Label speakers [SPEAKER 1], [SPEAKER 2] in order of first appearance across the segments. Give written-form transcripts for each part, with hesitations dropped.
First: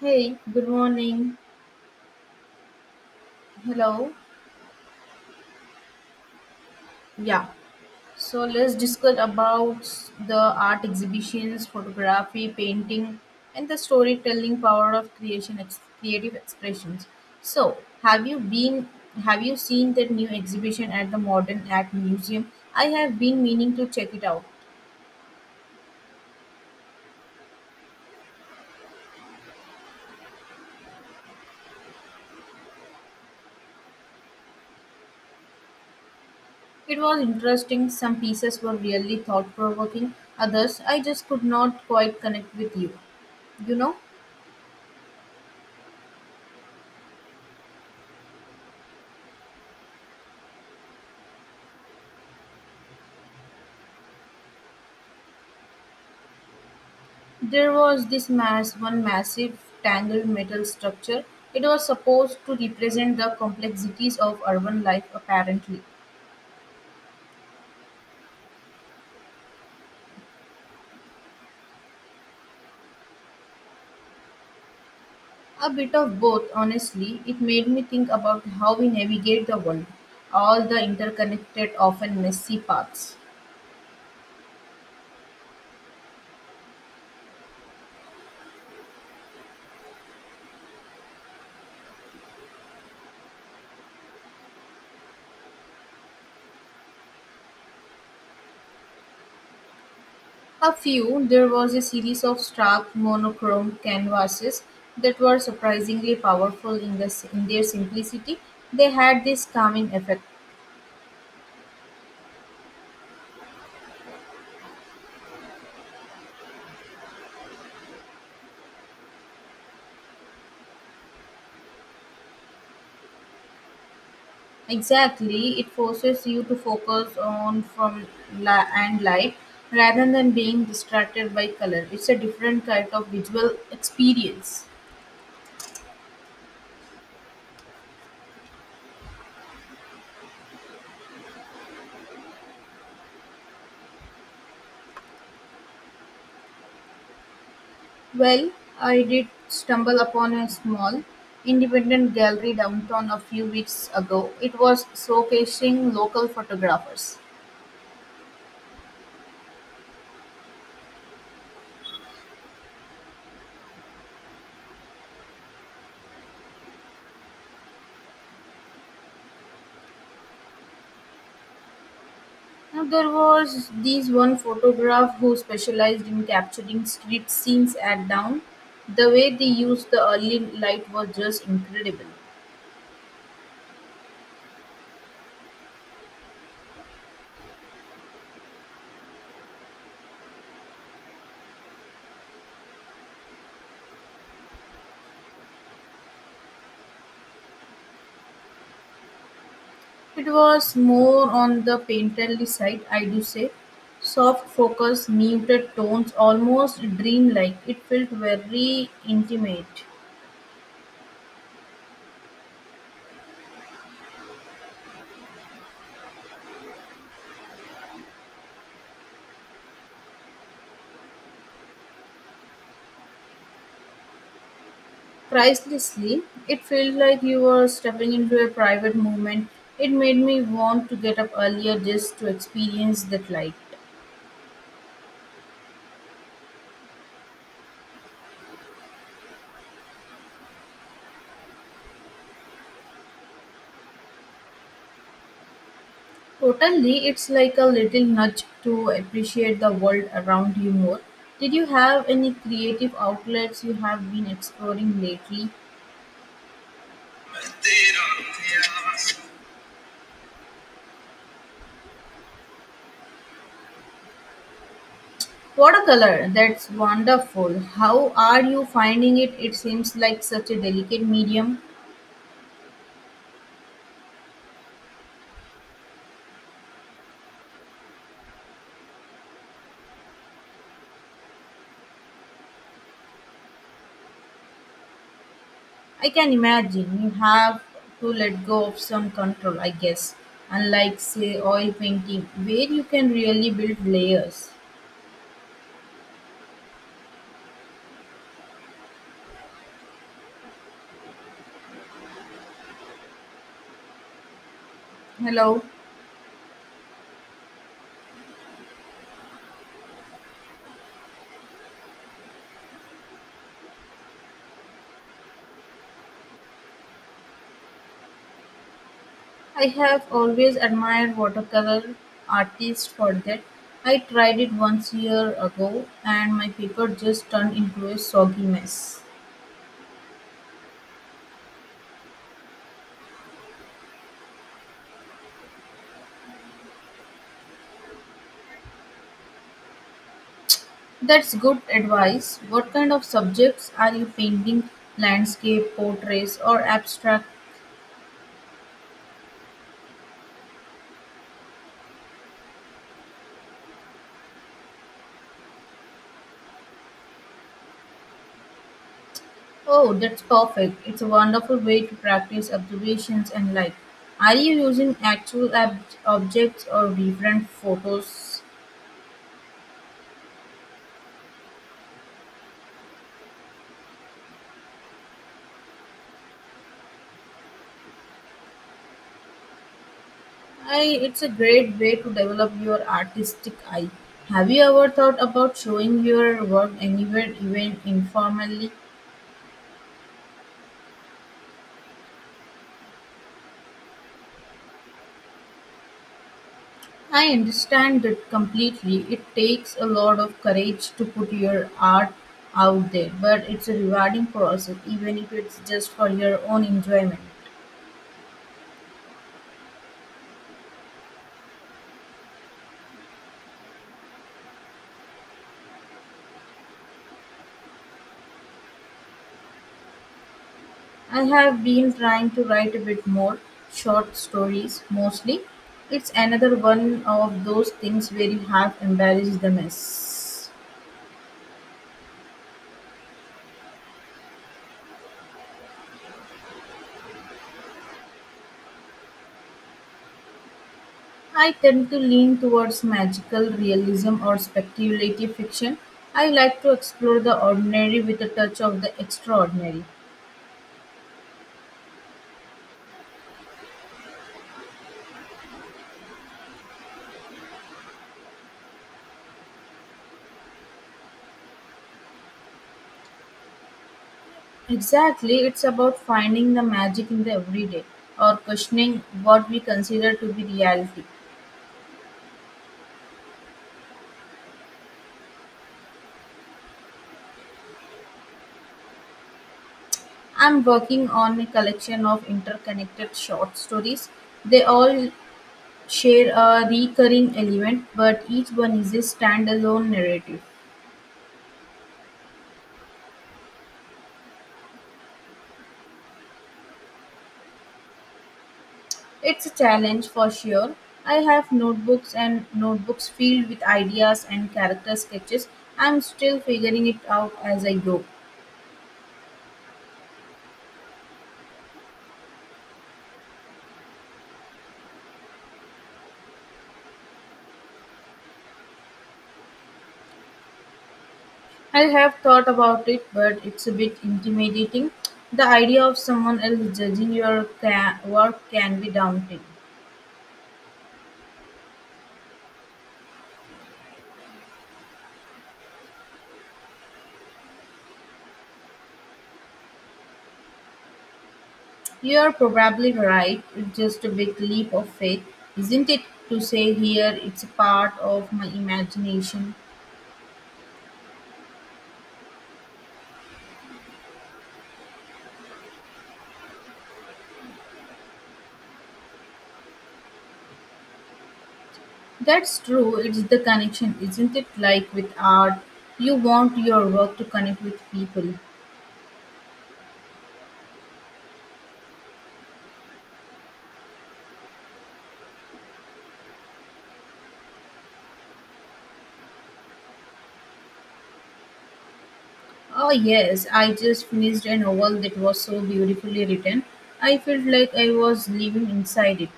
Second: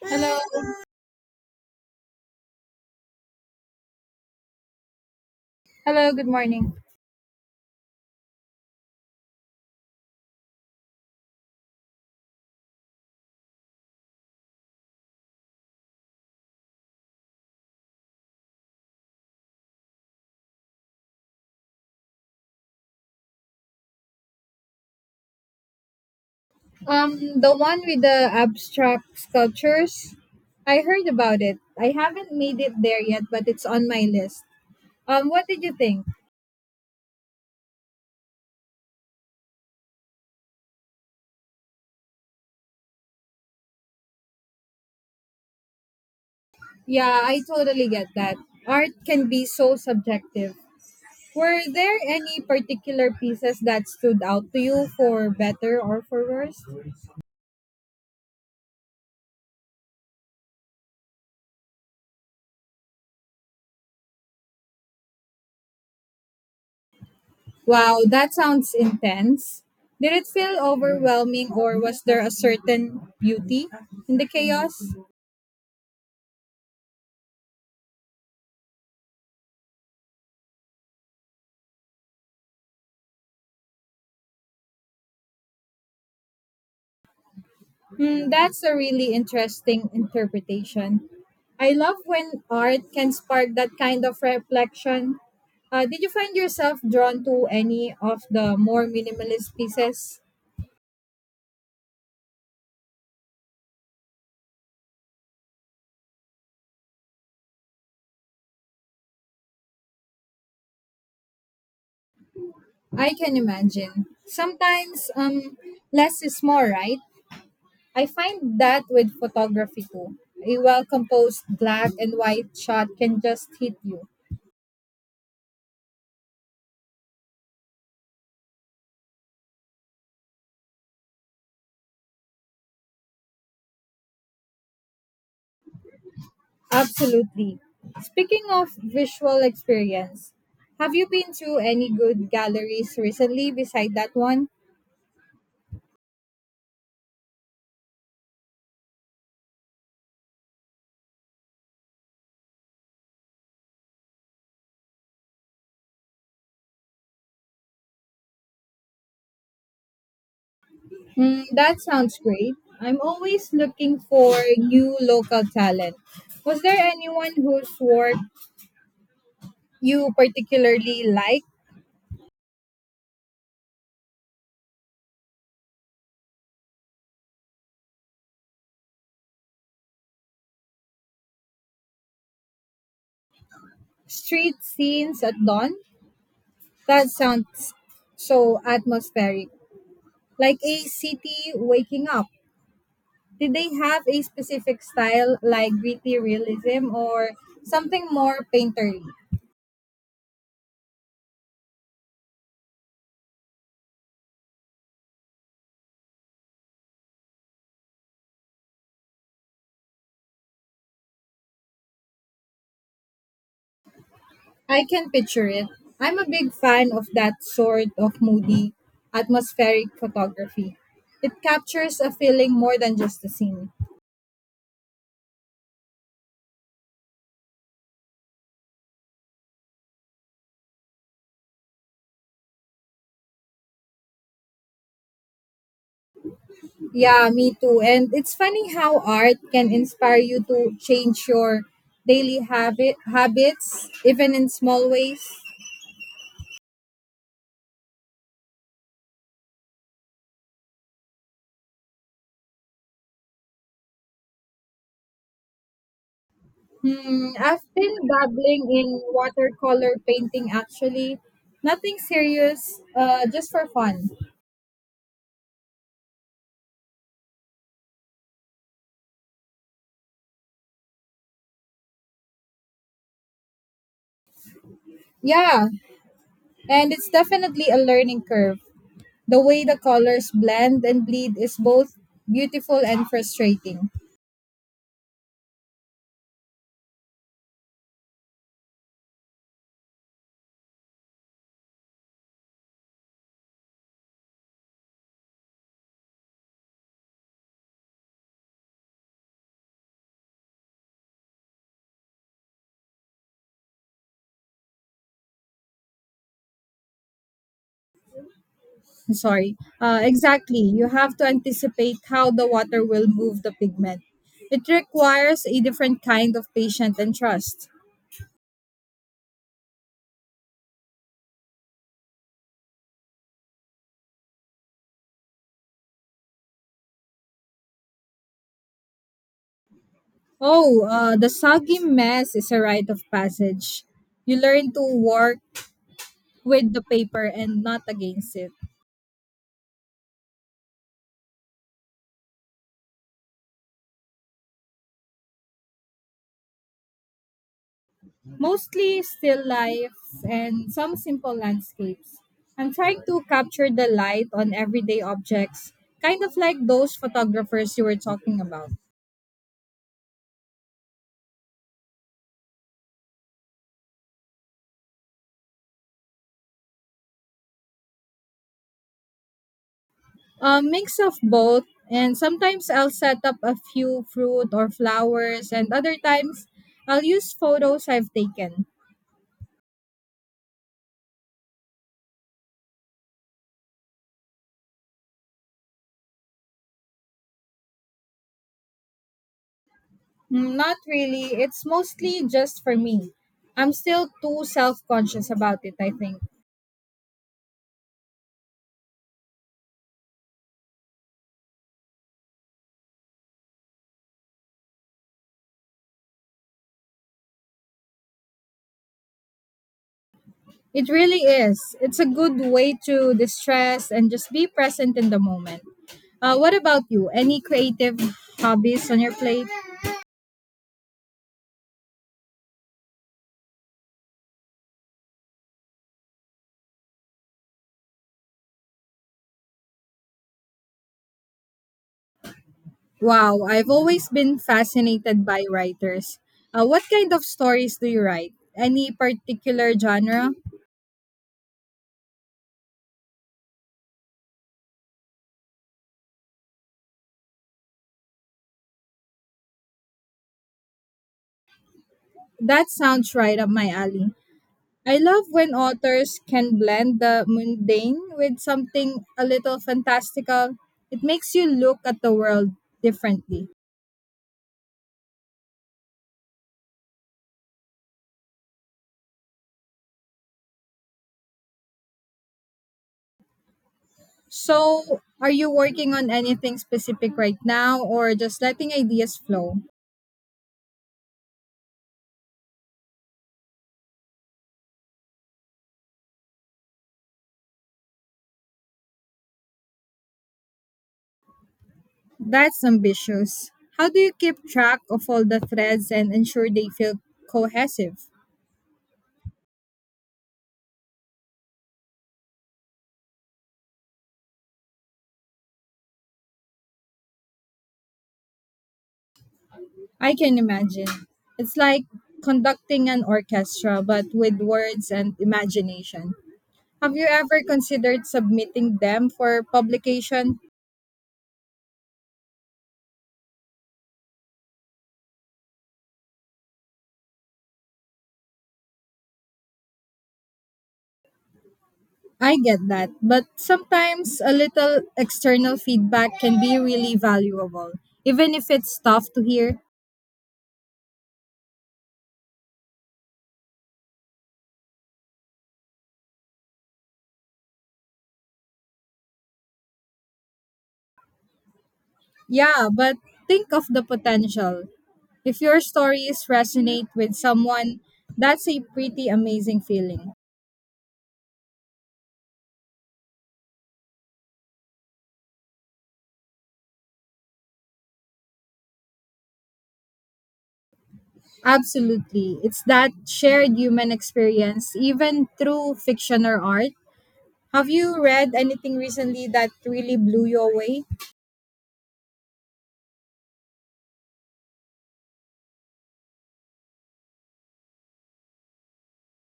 [SPEAKER 1] Hey,
[SPEAKER 2] Hello,
[SPEAKER 1] good morning. Hello.
[SPEAKER 2] hello, good morning.
[SPEAKER 1] Yeah. So let's discuss about the art exhibitions, photography, painting, and the storytelling power of creation, creative expressions. So, have you been? Have you seen that new exhibition at the Modern Art Museum? I have been meaning to check it out.
[SPEAKER 2] The one with the abstract sculptures, I heard about it. I haven't made it there yet, but it's on my list. What did you think?
[SPEAKER 1] It was interesting. Some pieces were really thought-provoking. Others, I just could not quite connect with you. You know.
[SPEAKER 2] Yeah, I totally get that. Art can be so subjective. Were there any particular pieces that stood out to you for better or for worse?
[SPEAKER 1] There was one massive tangled metal structure. It was supposed to represent the complexities of urban life, apparently.
[SPEAKER 2] Wow, that sounds intense. Did it feel overwhelming or was there a certain beauty in the chaos?
[SPEAKER 1] A bit of both, honestly. It made me think about how we navigate the world, all the interconnected, often messy paths.
[SPEAKER 2] Mm, that's a really interesting interpretation. I love when art can spark that kind of reflection. Did you find yourself drawn to any of the more minimalist pieces?
[SPEAKER 1] A few, there was a series of stark monochrome canvases that were surprisingly powerful in their simplicity. They had this calming effect.
[SPEAKER 2] I can imagine. Sometimes less is more, right? I find that with photography too. A well composed black and white shot can just hit you.
[SPEAKER 1] Exactly, it forces you to focus on from and light rather than being distracted by color. It's a different kind of visual experience.
[SPEAKER 2] Absolutely. Speaking of visual experience, have you been to any good galleries recently beside that one?
[SPEAKER 1] Well, I did stumble upon a small independent gallery downtown a few weeks ago. It was showcasing local photographers.
[SPEAKER 2] Mm, that sounds great. I'm always looking for new local talent. Was there anyone whose work you particularly liked?
[SPEAKER 1] Now there was this one photograph who specialized in capturing street scenes at down. The way they used the early light was just incredible.
[SPEAKER 2] Street scenes at dawn? That sounds so atmospheric, like a city waking up. Did they have a specific style like gritty realism or something more painterly?
[SPEAKER 1] It was more on the painterly side, I do say: soft focus, muted tones, almost dreamlike. It felt very intimate.
[SPEAKER 2] I can picture it. I'm a big fan of that sort of moody, atmospheric photography. It captures a feeling more than just a scene.
[SPEAKER 1] Pricelessly, it felt like you were stepping into a private moment. It made me want to get up earlier just to experience that light.
[SPEAKER 2] Yeah, me too. And it's funny how art can inspire you to change your daily habits even in small ways.
[SPEAKER 1] Totally, it's like a little nudge to appreciate the world around you more. Did you have any creative outlets you have been exploring lately?
[SPEAKER 2] Hmm, I've been dabbling in watercolor painting actually. Nothing serious, just for fun.
[SPEAKER 1] Watercolor, that's wonderful. How are you finding it? It seems like such a delicate medium.
[SPEAKER 2] Yeah, and it's definitely a learning curve. The way the colors blend and bleed is both beautiful and frustrating.
[SPEAKER 1] I can imagine you have to let go of some control, I guess. Unlike, say, oil painting, where you can really build layers. Hello,
[SPEAKER 2] Sorry. Exactly. You have to anticipate how the water will move the pigment. It requires a different kind of patience and trust.
[SPEAKER 1] I have always admired watercolor artists for that. I tried it once year ago and my paper just turned into a soggy mess.
[SPEAKER 2] Oh, the soggy mess is a rite of passage. You learn to work with the paper and not against it.
[SPEAKER 1] That's good advice. What kind of subjects are you painting? Landscape, portraits, or abstract?
[SPEAKER 2] Mostly still lifes and some simple landscapes. I'm trying to capture the light on everyday objects, kind of like those photographers you were talking about.
[SPEAKER 1] Oh, that's perfect. It's a wonderful way to practice observations and light. Are you using actual objects or different photos?
[SPEAKER 2] A mix of both, and sometimes I'll set up a few fruit or flowers, and other times I'll use photos I've taken.
[SPEAKER 1] It's a great way to develop your artistic eye. Have you ever thought about showing your work anywhere, even informally?
[SPEAKER 2] Mm, not really, it's mostly just for me. I'm still too self conscious about it, I think.
[SPEAKER 1] I understand it completely. It takes a lot of courage to put your art out there, but it's a rewarding process, even if it's just for your own enjoyment.
[SPEAKER 2] It really is. It's a good way to distress and just be present in the moment. What about you? Any creative hobbies on your plate?
[SPEAKER 1] I have been trying to write a bit more short stories mostly. It's another one of those things where you have embarrassed the mess.
[SPEAKER 2] Wow, I've always been fascinated by writers. What kind of stories do you write? Any particular genre?
[SPEAKER 1] I tend to lean towards magical realism or speculative fiction. I like to explore the ordinary with a touch of the extraordinary.
[SPEAKER 2] That sounds right up my alley. I love when authors can blend the mundane with something a little fantastical. It makes you look at the world differently.
[SPEAKER 1] Exactly, it's about finding the magic in the everyday or questioning what we consider to be reality.
[SPEAKER 2] So, are you working on anything specific right now or just letting ideas flow?
[SPEAKER 1] I'm working on a collection of interconnected short stories. They all share a recurring element, but each one is a standalone narrative.
[SPEAKER 2] That's ambitious. How do you keep track of all the threads and ensure they feel cohesive?
[SPEAKER 1] It's a challenge for sure. I have notebooks and notebooks filled with ideas and character sketches. I'm still figuring it out as I go.
[SPEAKER 2] I can imagine. It's like conducting an orchestra but with words and imagination. Have you ever considered submitting them for publication?
[SPEAKER 1] I have thought about it, but it's a bit intimidating. The idea of someone else judging your work can be daunting.
[SPEAKER 2] I get that, but sometimes a little external feedback can be really valuable, even if it's tough to hear.
[SPEAKER 1] You're probably right, it's just a big leap of faith, isn't it? To say here it's a part of my imagination.
[SPEAKER 2] Yeah, but think of the potential. If your stories resonate with someone, that's a pretty amazing feeling.
[SPEAKER 1] That's true, it's the connection, isn't it? Like with art, you want your work to connect with people.
[SPEAKER 2] Absolutely. It's that shared human experience, even through fiction or art. Have you read anything recently that really blew you away?
[SPEAKER 1] Oh, yes, I just finished a novel that was so beautifully written. I felt like I was living inside it.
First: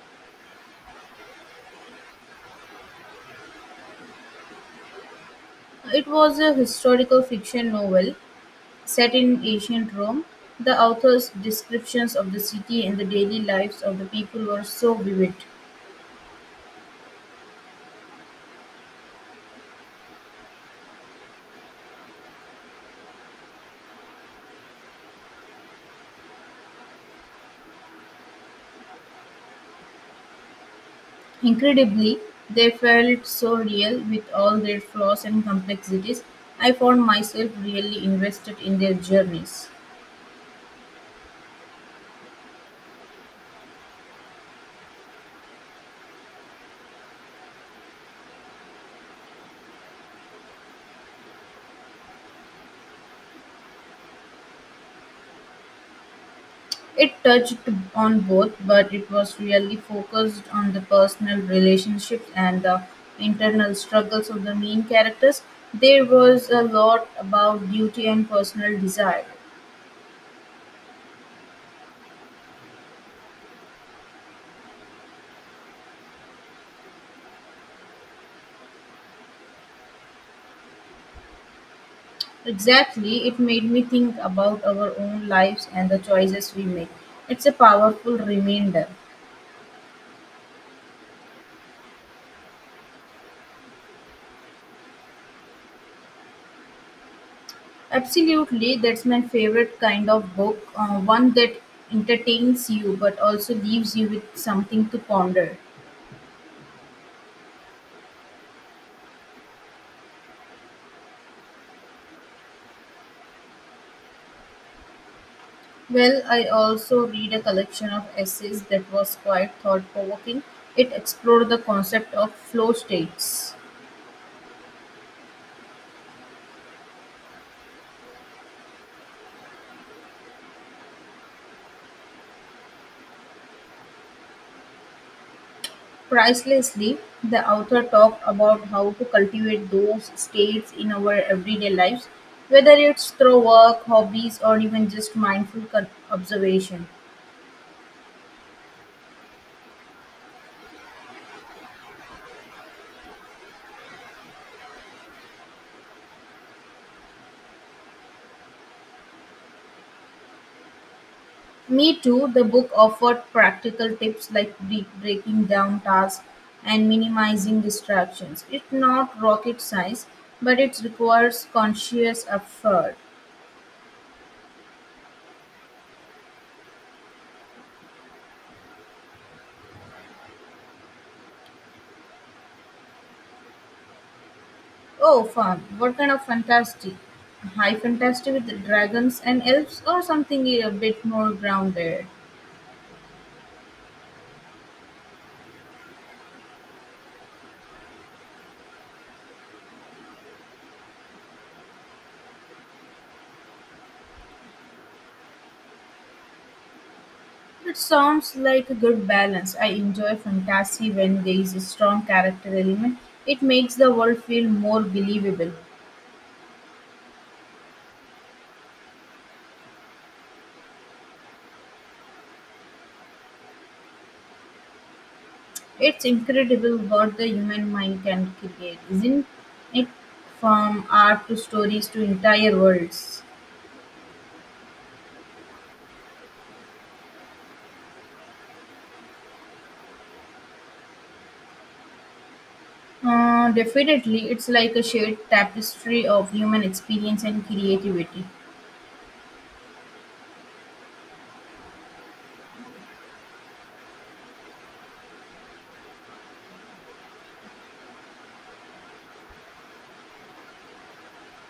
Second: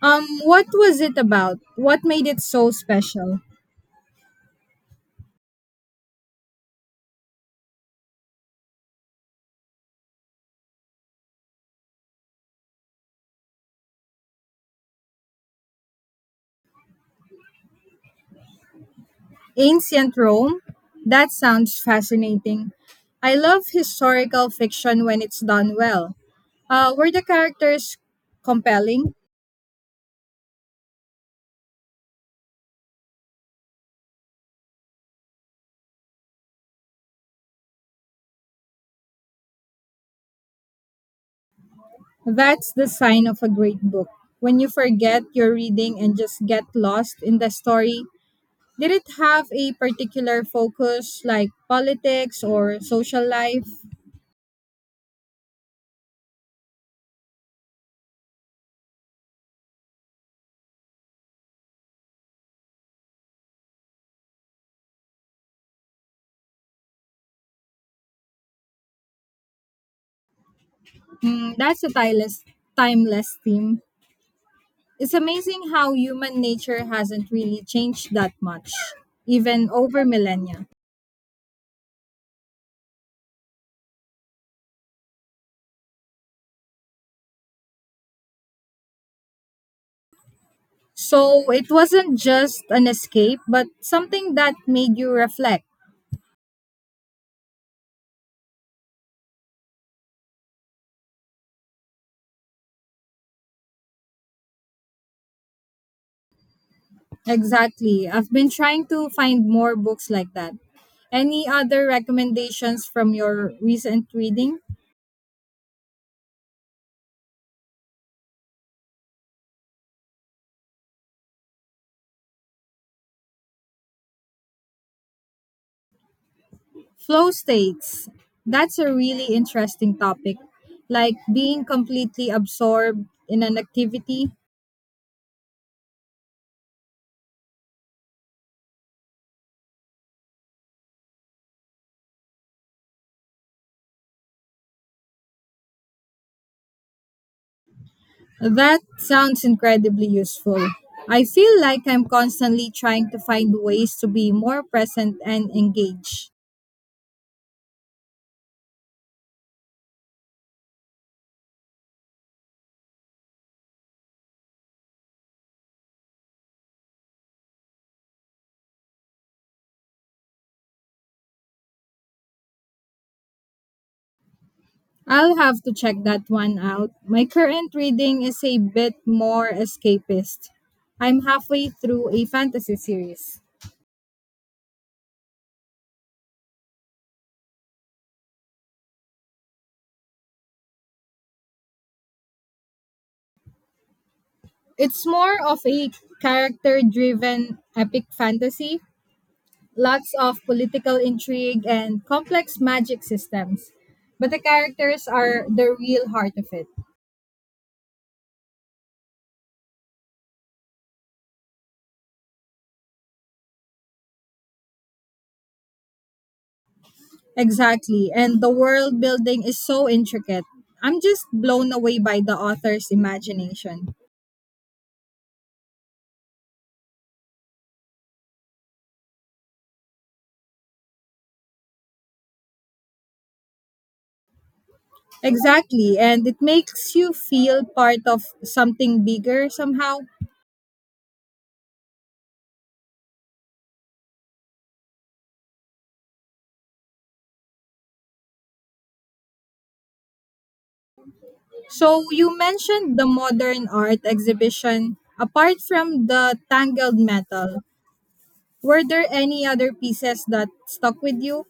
[SPEAKER 2] What was it about? What made it so special?
[SPEAKER 1] It was a historical fiction novel set in ancient Rome; the author's descriptions of the city and the daily lives of the people were so vivid.
[SPEAKER 2] Ancient Rome? That sounds fascinating. I love historical fiction when it's done well. Were the characters compelling?
[SPEAKER 1] Incredibly, they felt so real with all their flaws and complexities. I found myself really invested in their journeys.
[SPEAKER 2] That's the sign of a great book. When you forget you're reading and just get lost in the story, did it have a particular focus like politics or social life?
[SPEAKER 1] It touched on both, but it was really focused on the personal relationships and the internal struggles of the main characters. There was a lot about duty and personal desire.
[SPEAKER 2] Mm, timeless theme. It's amazing how human nature hasn't really changed that much, even over millennia.
[SPEAKER 1] Exactly, it made me think about our own lives and the choices we make. It's a powerful reminder.
[SPEAKER 2] So it wasn't just an escape, but something that made you reflect.
[SPEAKER 1] Absolutely, that's my favorite kind of book, one that entertains you but also leaves you with something to ponder.
[SPEAKER 2] Exactly. I've been trying to find more books like that. Any other recommendations from your recent reading?
[SPEAKER 1] Well, I also read a collection of essays that was quite thought provoking. It explored the concept of flow states.
[SPEAKER 2] Flow states. That's a really interesting topic. Like being completely absorbed in an activity.
[SPEAKER 1] Pricelessly, the author talked about how to cultivate those states in our everyday lives, whether it's through work, hobbies, or even just mindful observation.
[SPEAKER 2] That sounds incredibly useful. I feel like I'm constantly trying to find ways to be more present and engaged.
[SPEAKER 1] Me Too, the book offered practical tips like breaking down tasks and minimizing distractions. It's not rocket science, but it requires conscious effort.
[SPEAKER 2] I'll have to check that one out. My current reading is a bit more escapist. I'm halfway through a fantasy series.
[SPEAKER 1] Oh, fun. What kind of fantasy? High fantasy with dragons and elves, or something a bit more grounded?
[SPEAKER 2] It's more of a character driven epic fantasy, lots of political intrigue and complex magic systems. But the characters are the real heart of it.
[SPEAKER 1] It sounds like a good balance. I enjoy fantasy when there is a strong character element. It makes the world feel more believable.
[SPEAKER 2] Exactly, and the world building is so intricate. I'm just blown away by the author's imagination.
[SPEAKER 1] It's incredible what the human mind can create, isn't it? From art to stories to entire worlds.
[SPEAKER 2] Exactly. And it makes you feel part of something bigger somehow.
[SPEAKER 1] Definitely, it's like a shared tapestry of human experience and creativity.
[SPEAKER 2] So you mentioned the modern art exhibition. Apart from the tangled metal, were there any other pieces that stuck with you?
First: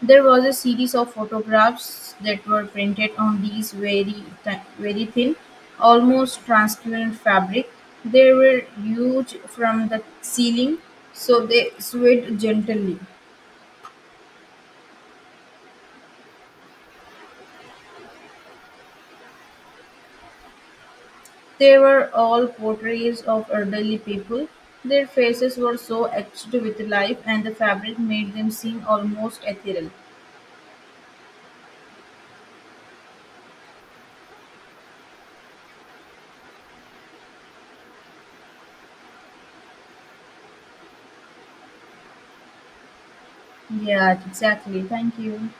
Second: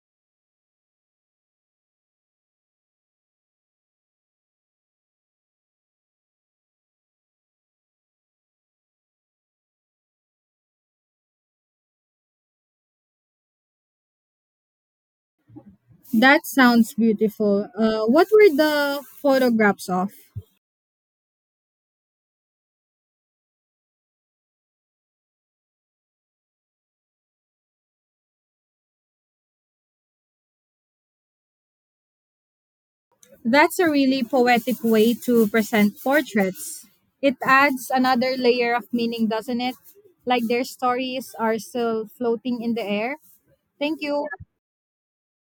[SPEAKER 1] There was a series of photographs that were printed on these very thin, almost transparent fabric. They were huge from the ceiling, so they swayed gently.
[SPEAKER 2] That sounds beautiful. What were the photographs of?
[SPEAKER 1] They were all portraits of elderly people. Their faces were so etched with life, and the fabric made them seem almost ethereal.
[SPEAKER 2] That's a really poetic way to present portraits. It adds another layer of meaning, doesn't it? Like their stories are still floating in the air. Thank
[SPEAKER 1] Yeah,
[SPEAKER 2] you.
[SPEAKER 1] exactly. Thank you.